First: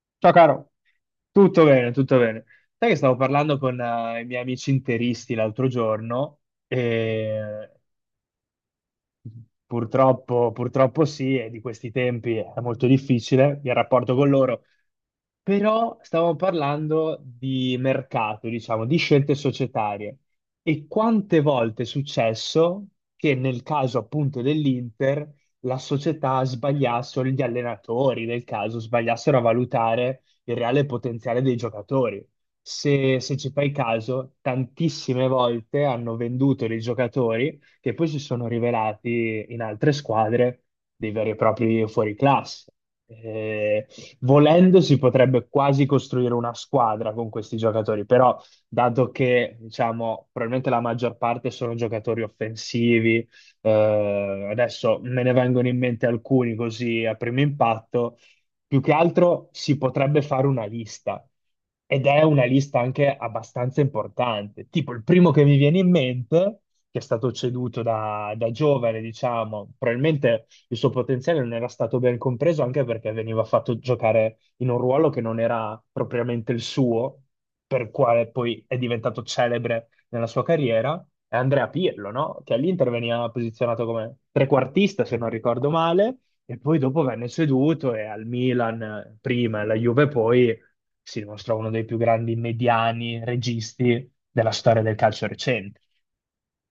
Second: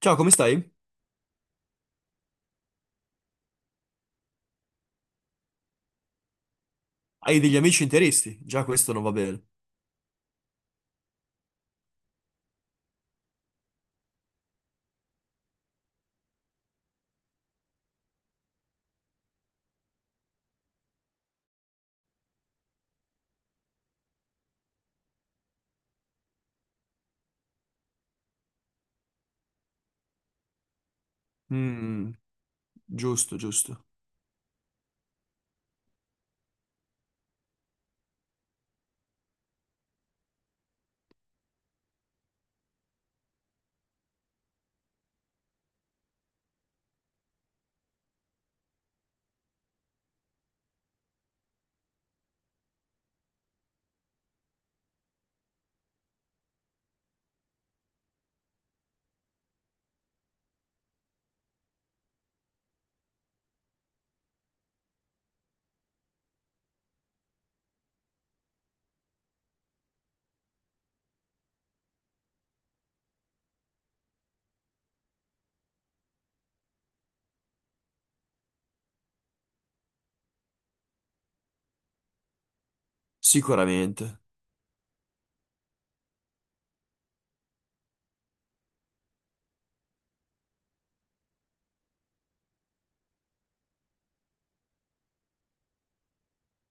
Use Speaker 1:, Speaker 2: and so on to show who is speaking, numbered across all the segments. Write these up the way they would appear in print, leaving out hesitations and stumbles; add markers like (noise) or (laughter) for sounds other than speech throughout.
Speaker 1: Ciao, come
Speaker 2: Ciao caro,
Speaker 1: stai?
Speaker 2: tutto bene, tutto bene. Sai che stavo parlando con i miei amici interisti l'altro giorno.
Speaker 1: Hai degli amici interisti? Già questo non va bene.
Speaker 2: Purtroppo, purtroppo sì, e di questi tempi è molto difficile il rapporto con loro. Però stavamo parlando di mercato, diciamo, di scelte societarie. E quante volte è successo che nel caso appunto dell'Inter la società sbagliasse, o gli allenatori del caso sbagliassero a valutare il reale potenziale dei
Speaker 1: Mm,
Speaker 2: giocatori. Se,
Speaker 1: giusto,
Speaker 2: se ci fai
Speaker 1: giusto.
Speaker 2: caso, tantissime volte hanno venduto dei giocatori che poi si sono rivelati in altre squadre dei veri e propri fuoriclasse. Eh, Volendo si potrebbe quasi costruire una squadra con questi giocatori, però dato che diciamo probabilmente la maggior parte sono giocatori offensivi, adesso me ne vengono in mente alcuni così a primo impatto, più che altro si potrebbe fare una lista ed è una lista anche abbastanza importante. Tipo il primo che mi viene in mente, che è stato ceduto da giovane, diciamo, probabilmente il suo potenziale non era stato ben compreso anche perché veniva fatto giocare in un ruolo che non era propriamente il suo, per quale poi è diventato celebre nella sua carriera. È Andrea Pirlo, no? Che all'Inter veniva posizionato come
Speaker 1: Sicuramente.
Speaker 2: trequartista, se non ricordo male, e poi dopo venne ceduto e al Milan prima, e alla Juve poi, si dimostra uno dei più grandi mediani registi della storia del calcio recente.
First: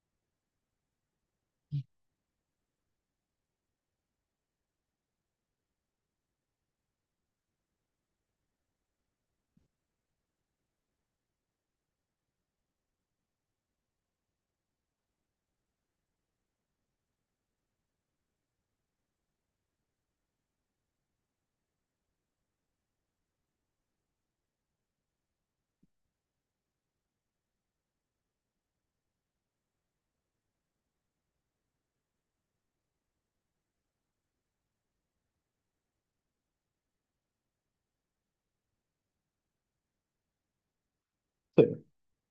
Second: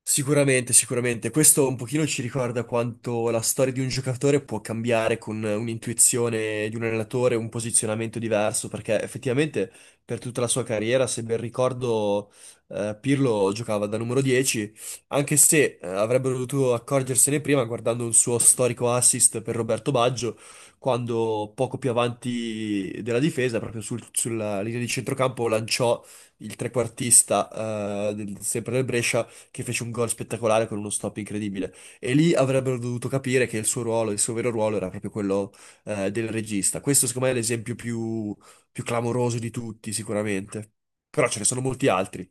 Speaker 1: Sicuramente, sicuramente. Questo un pochino ci ricorda quanto la storia di un giocatore può cambiare con un'intuizione di un allenatore, un posizionamento diverso, perché effettivamente per tutta la sua carriera, se ben ricordo, Pirlo giocava da numero 10, anche se avrebbero dovuto accorgersene prima guardando un suo storico assist per Roberto Baggio, quando poco più avanti della difesa, proprio sulla linea di centrocampo, lanciò il trequartista sempre del Brescia che fece un gol spettacolare con uno stop incredibile. E lì avrebbero dovuto capire che il suo ruolo, il suo vero ruolo era proprio quello del regista. Questo, secondo me, è l'esempio più clamoroso di tutti, sicuramente. Però ce ne sono molti
Speaker 2: Sì.
Speaker 1: altri.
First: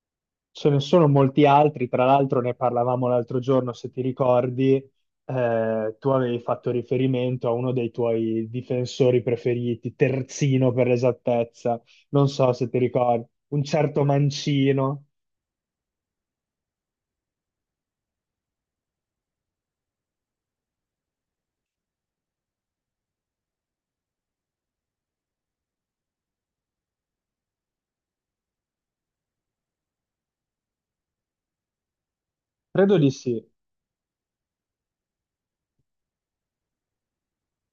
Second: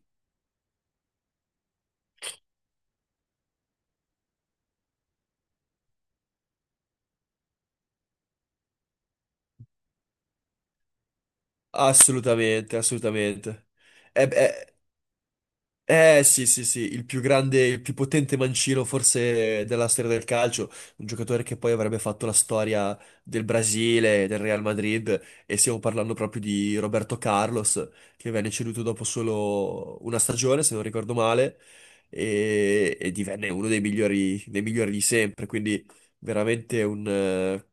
Speaker 2: Ce ne sono molti altri, tra l'altro ne parlavamo l'altro giorno, se ti ricordi, tu avevi fatto riferimento a uno dei tuoi difensori preferiti, terzino per l'esattezza, non so se
Speaker 1: Assolutamente,
Speaker 2: ti ricordi, un
Speaker 1: assolutamente.
Speaker 2: certo
Speaker 1: E beh,
Speaker 2: Mancino,
Speaker 1: eh sì, sì, sì, il più grande, il più potente mancino forse della storia del calcio, un giocatore che poi avrebbe fatto la storia del Brasile, del Real Madrid e stiamo parlando proprio di Roberto Carlos che venne ceduto dopo solo una stagione, se non ricordo male, e,
Speaker 2: credo di
Speaker 1: e
Speaker 2: sì.
Speaker 1: divenne uno dei migliori di sempre, quindi veramente un, eh,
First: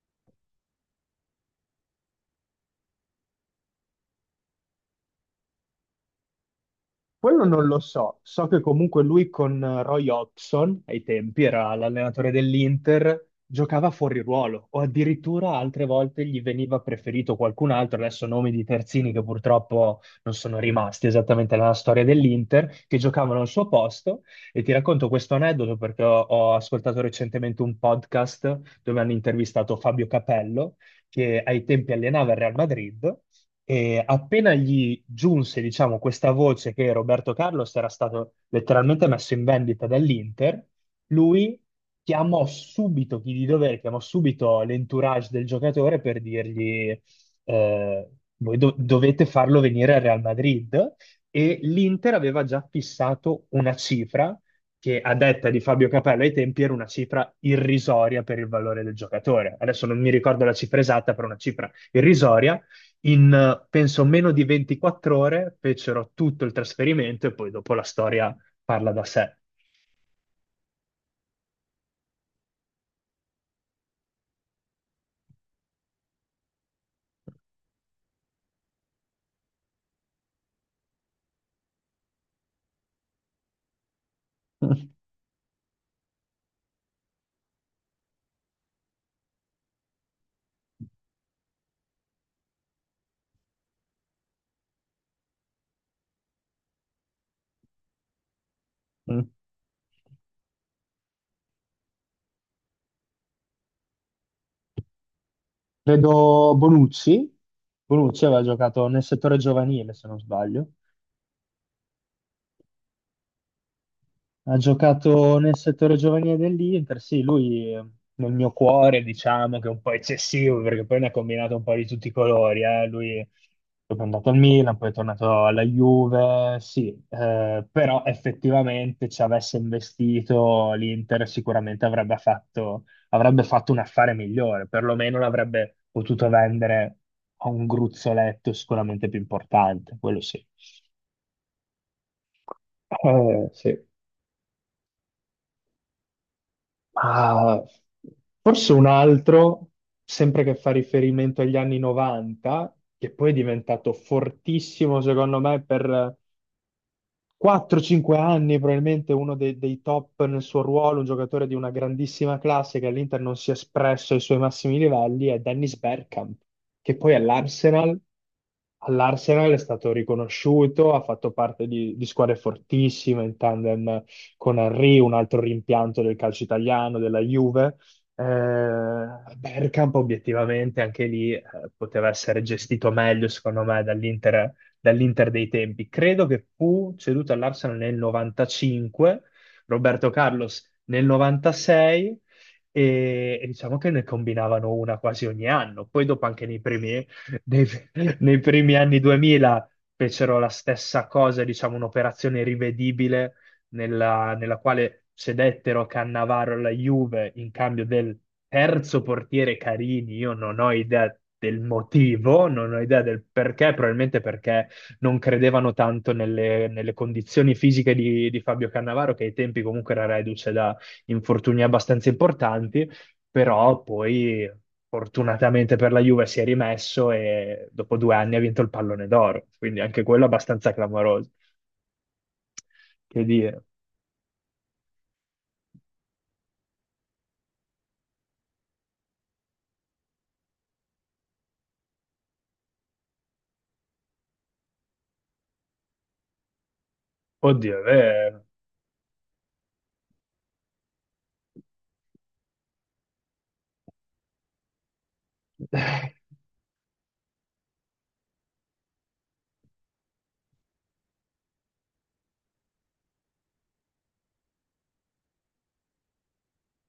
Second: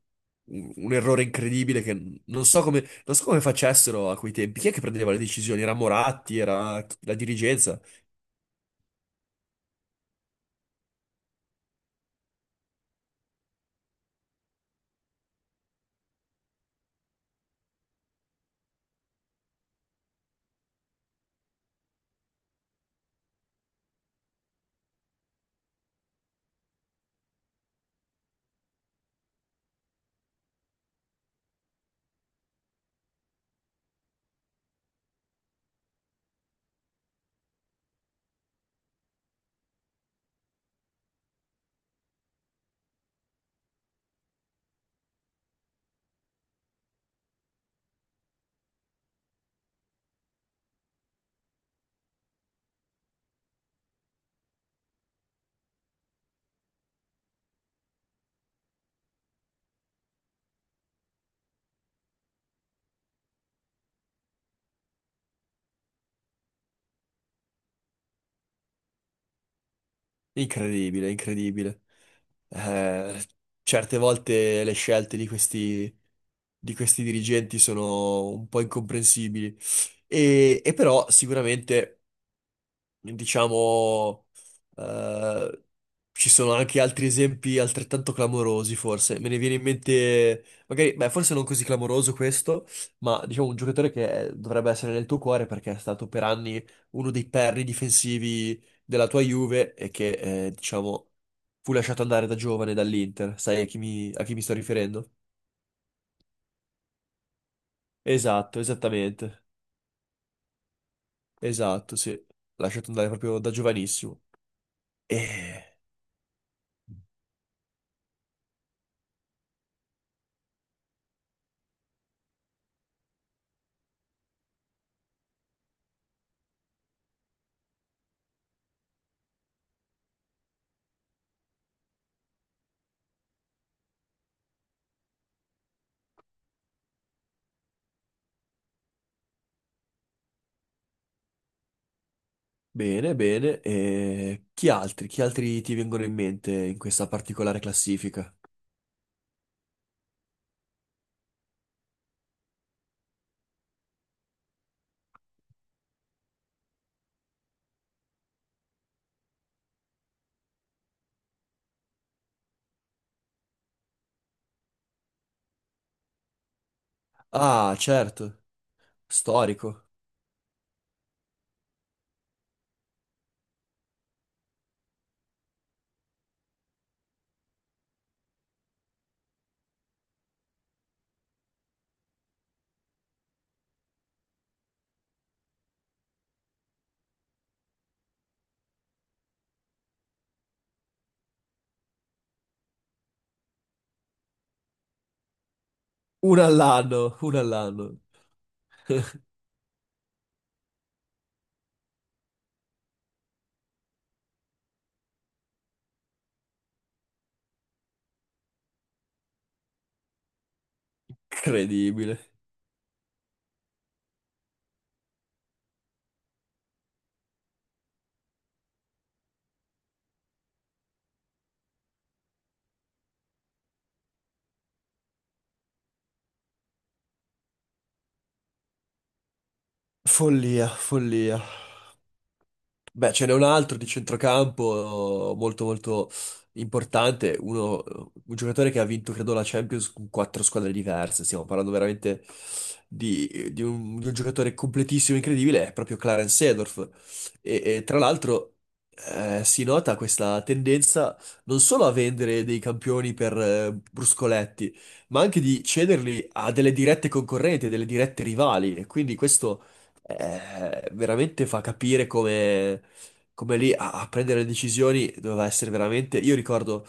Speaker 1: un- un errore incredibile che non so come, non so come facessero a quei tempi, chi è che prendeva le decisioni? Era Moratti, era la
Speaker 2: Quello non lo
Speaker 1: dirigenza?
Speaker 2: so, so che comunque lui con Roy Hodgson, ai tempi era l'allenatore dell'Inter, giocava fuori ruolo o addirittura altre volte gli veniva preferito qualcun altro, adesso nomi di terzini che purtroppo non sono rimasti esattamente nella storia dell'Inter, che giocavano al suo posto. E ti racconto questo aneddoto perché ho ascoltato recentemente un podcast dove hanno intervistato Fabio Capello che ai tempi allenava il Real Madrid e appena gli giunse, diciamo, questa voce che Roberto Carlos era stato letteralmente messo in vendita dall'Inter, lui chiamò subito chi di dovere, chiamò subito l'entourage del giocatore per dirgli eh, voi dovete farlo venire al Real Madrid. E l'Inter aveva già fissato una cifra che a detta di Fabio Capello ai tempi era una cifra irrisoria per il valore del giocatore. Adesso non mi ricordo la cifra esatta, però una cifra irrisoria in penso meno di 24 ore fecero tutto il trasferimento e poi dopo la storia parla da sé.
Speaker 1: Incredibile, incredibile. Eh, certe volte le scelte di questi dirigenti sono un po' incomprensibili. E però sicuramente diciamo, eh, ci sono anche altri esempi altrettanto clamorosi, forse. Me ne viene in mente, magari, beh, forse non così clamoroso questo, ma diciamo un giocatore che dovrebbe essere nel tuo cuore perché è stato per anni uno dei perni difensivi della tua
Speaker 2: Mm.
Speaker 1: Juve e che, diciamo, fu lasciato andare da giovane dall'Inter. Sai a chi a chi mi sto riferendo?
Speaker 2: Vedo Bonucci. Bonucci aveva
Speaker 1: Esatto,
Speaker 2: giocato nel settore
Speaker 1: esattamente.
Speaker 2: giovanile, se non sbaglio.
Speaker 1: Esatto, sì. Lasciato andare proprio da giovanissimo.
Speaker 2: Ha giocato nel
Speaker 1: E
Speaker 2: settore giovanile dell'Inter, sì, lui nel mio cuore diciamo che è un po' eccessivo perché poi ne ha combinato un po' di tutti i colori, eh. Lui è andato al Milan, poi è tornato alla Juve, sì, però effettivamente ci avesse investito l'Inter sicuramente avrebbe fatto un affare migliore, perlomeno l'avrebbe potuto vendere a un gruzzoletto sicuramente più importante, quello sì.
Speaker 1: bene, bene.
Speaker 2: Sì.
Speaker 1: E chi altri? Chi altri ti vengono in mente in questa particolare
Speaker 2: Ma
Speaker 1: classifica?
Speaker 2: forse un altro, sempre che fa riferimento agli anni 90, che poi è diventato fortissimo secondo me per 4-5 anni, probabilmente uno dei top nel suo ruolo, un giocatore di una grandissima classe che all'Inter non si è espresso ai suoi massimi livelli, è Dennis Bergkamp, che poi
Speaker 1: Ah,
Speaker 2: all'Arsenal
Speaker 1: certo,
Speaker 2: all'Arsenal è
Speaker 1: storico.
Speaker 2: stato riconosciuto, ha fatto parte di squadre fortissime in tandem con Henry, un altro rimpianto del calcio italiano, della Juve. Eh, Bergkamp obiettivamente anche lì poteva essere gestito meglio, secondo me, dall'Inter dei tempi. Credo che fu ceduto all'Arsenal nel 95, Roberto Carlos nel 96 e diciamo che ne combinavano una quasi ogni anno. Poi dopo
Speaker 1: Uno
Speaker 2: anche nei primi,
Speaker 1: all'anno, uno
Speaker 2: nei-
Speaker 1: all'anno.
Speaker 2: nei primi anni 2000 fecero la stessa cosa, diciamo un'operazione rivedibile nella quale cedettero Cannavaro alla Juve in cambio del terzo portiere Carini. Io non ho idea del
Speaker 1: Incredibile.
Speaker 2: motivo, non ho idea del perché, probabilmente perché non credevano tanto nelle condizioni fisiche di Fabio Cannavaro, che ai tempi comunque era reduce da infortuni abbastanza importanti, però poi fortunatamente per la Juve si è rimesso e dopo 2 anni ha vinto il pallone d'oro, quindi anche quello
Speaker 1: Follia,
Speaker 2: abbastanza clamoroso.
Speaker 1: follia. Beh,
Speaker 2: Che
Speaker 1: ce n'è un
Speaker 2: dire,
Speaker 1: altro di centrocampo molto importante, un giocatore che ha vinto, credo, la Champions con quattro squadre diverse. Stiamo parlando veramente di un giocatore completissimo, incredibile, è proprio Clarence Seedorf. E,
Speaker 2: oddio,
Speaker 1: e tra l'altro si nota questa tendenza non solo a vendere dei campioni per bruscoletti, ma anche di cederli
Speaker 2: (laughs)
Speaker 1: a delle dirette concorrenti, a delle dirette rivali. E quindi questo veramente fa capire come lì a prendere le decisioni doveva essere veramente. Io ricordo,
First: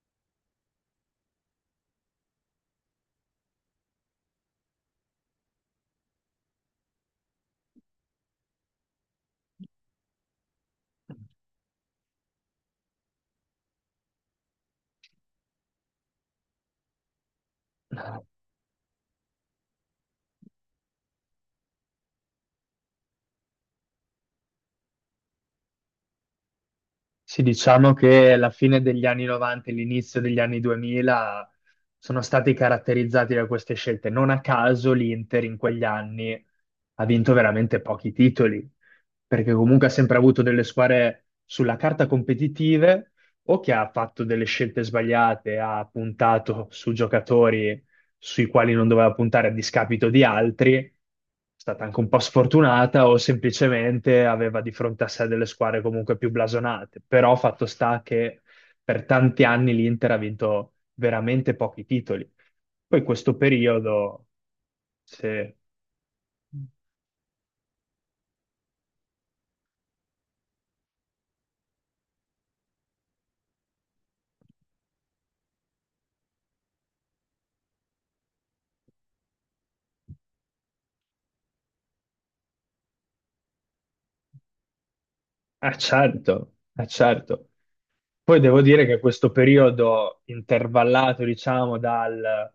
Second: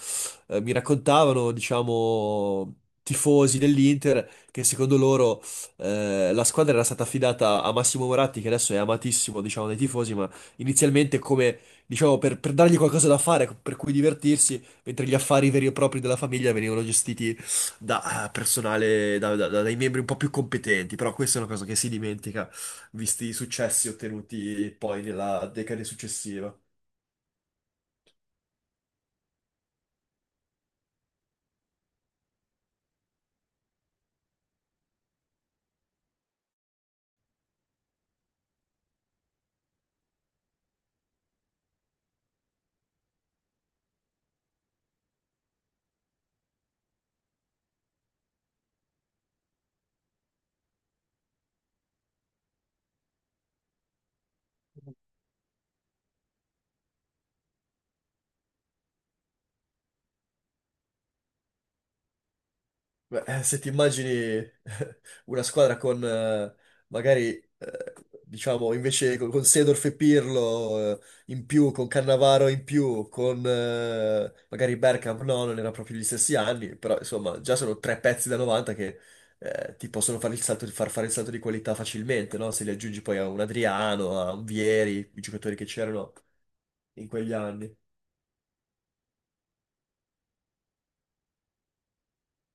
Speaker 1: mi raccontavano, diciamo, tifosi dell'Inter che secondo loro la squadra era stata affidata a Massimo Moratti, che adesso è amatissimo, diciamo, dai tifosi, ma inizialmente come, diciamo, per dargli qualcosa da fare, per cui divertirsi, mentre gli affari veri e propri della famiglia venivano gestiti da personale, dai membri un po' più competenti. Però questa è una cosa che si dimentica visti i successi ottenuti poi nella decade successiva.
Speaker 2: Sì, diciamo che la fine degli anni 90 e l'inizio degli anni 2000 sono stati caratterizzati da queste scelte. Non a caso l'Inter in quegli anni ha vinto veramente pochi titoli, perché comunque ha sempre avuto delle squadre sulla carta competitive o che ha fatto delle scelte sbagliate, ha puntato su giocatori sui quali non doveva puntare a discapito di altri, è stata anche un po' sfortunata o semplicemente aveva di fronte a sé delle squadre comunque più blasonate. Però fatto sta che per tanti anni l'Inter ha vinto veramente pochi titoli. Poi
Speaker 1: Beh,
Speaker 2: questo
Speaker 1: se ti immagini (laughs)
Speaker 2: periodo,
Speaker 1: una
Speaker 2: se.
Speaker 1: squadra con magari, eh, diciamo, invece con Seedorf e Pirlo in più, con Cannavaro in più, con magari Bergkamp, no, non era proprio gli stessi anni, però insomma già sono tre pezzi da 90 che ti possono fare il salto, far fare il salto di qualità facilmente, no? Se li aggiungi poi a un Adriano, a un Vieri, i giocatori che
Speaker 2: Ah
Speaker 1: c'erano
Speaker 2: certo, ah
Speaker 1: in quegli
Speaker 2: certo.
Speaker 1: anni.
Speaker 2: Poi devo dire che questo periodo intervallato, diciamo, dal,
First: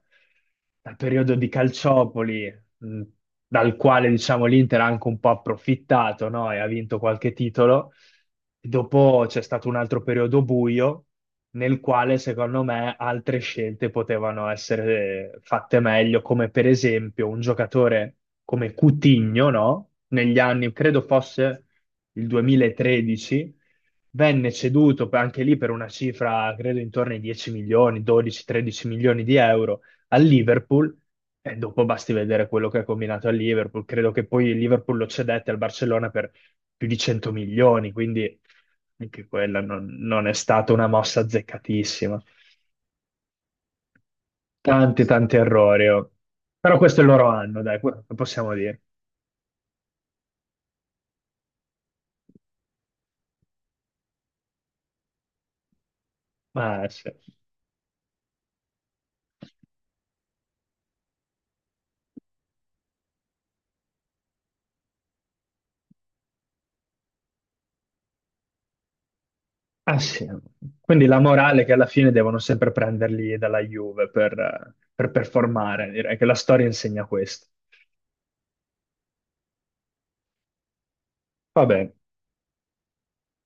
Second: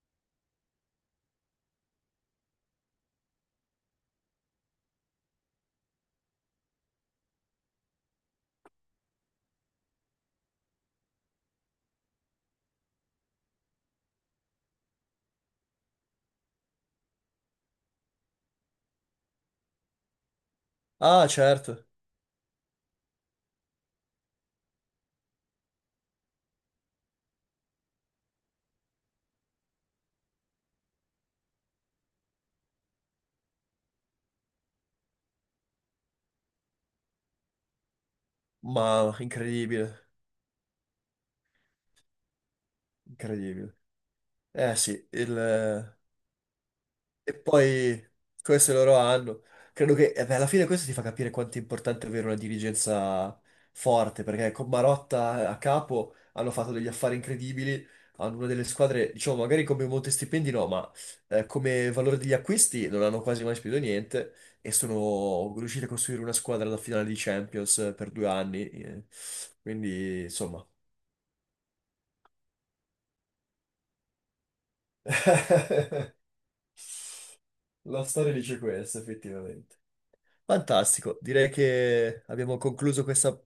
Speaker 2: dal periodo di Calciopoli, dal quale, diciamo, l'Inter ha anche un po' approfittato, no? E ha vinto qualche titolo. Dopo c'è stato un altro periodo buio, nel quale secondo me altre scelte potevano essere fatte meglio, come per esempio un giocatore come Coutinho, no? Negli anni, credo
Speaker 1: Ah,
Speaker 2: fosse
Speaker 1: certo.
Speaker 2: il 2013, venne ceduto anche lì per una cifra, credo intorno ai 10 milioni, 12-13 milioni di euro al Liverpool. E dopo basti vedere quello che ha combinato al Liverpool. Credo che poi il Liverpool lo cedette al Barcellona per più di 100 milioni, quindi
Speaker 1: Ma
Speaker 2: anche quella non,
Speaker 1: incredibile,
Speaker 2: non è stata una mossa azzeccatissima.
Speaker 1: incredibile. Eh
Speaker 2: Tanti,
Speaker 1: sì,
Speaker 2: tanti errori.
Speaker 1: il...
Speaker 2: Oh. Però questo è il loro
Speaker 1: e
Speaker 2: anno, dai,
Speaker 1: poi
Speaker 2: lo possiamo
Speaker 1: questo è il
Speaker 2: dire.
Speaker 1: loro anno. Credo che eh beh, alla fine questo ti fa capire quanto è importante avere una dirigenza forte, perché con Marotta a capo hanno fatto
Speaker 2: Ma
Speaker 1: degli
Speaker 2: sì.
Speaker 1: affari incredibili, hanno una delle squadre, diciamo, magari come monte stipendi no, ma come valore degli acquisti non hanno quasi mai speso niente e sono riusciti a costruire una squadra alla finale di Champions per 2 anni. Eh.
Speaker 2: Ah,
Speaker 1: Quindi,
Speaker 2: sì.
Speaker 1: insomma...
Speaker 2: Quindi la morale è che alla fine devono sempre prenderli dalla Juve per performare,
Speaker 1: (laughs)
Speaker 2: direi che la storia insegna questo.
Speaker 1: La storia dice questo, effettivamente. Fantastico, direi
Speaker 2: Va bene.
Speaker 1: che abbiamo concluso questa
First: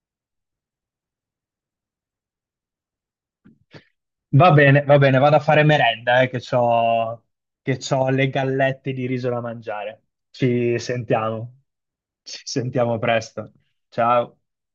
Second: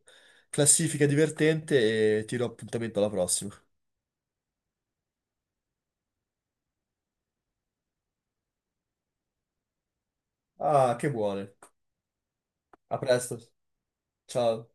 Speaker 1: classifica divertente e ti do appuntamento alla prossima.
Speaker 2: Va bene, va bene, vado a fare merenda, che c'ho le gallette di riso da mangiare. Ci
Speaker 1: Ah, che buone.
Speaker 2: sentiamo. Ci sentiamo
Speaker 1: A presto.
Speaker 2: presto. Ciao.
Speaker 1: Ciao.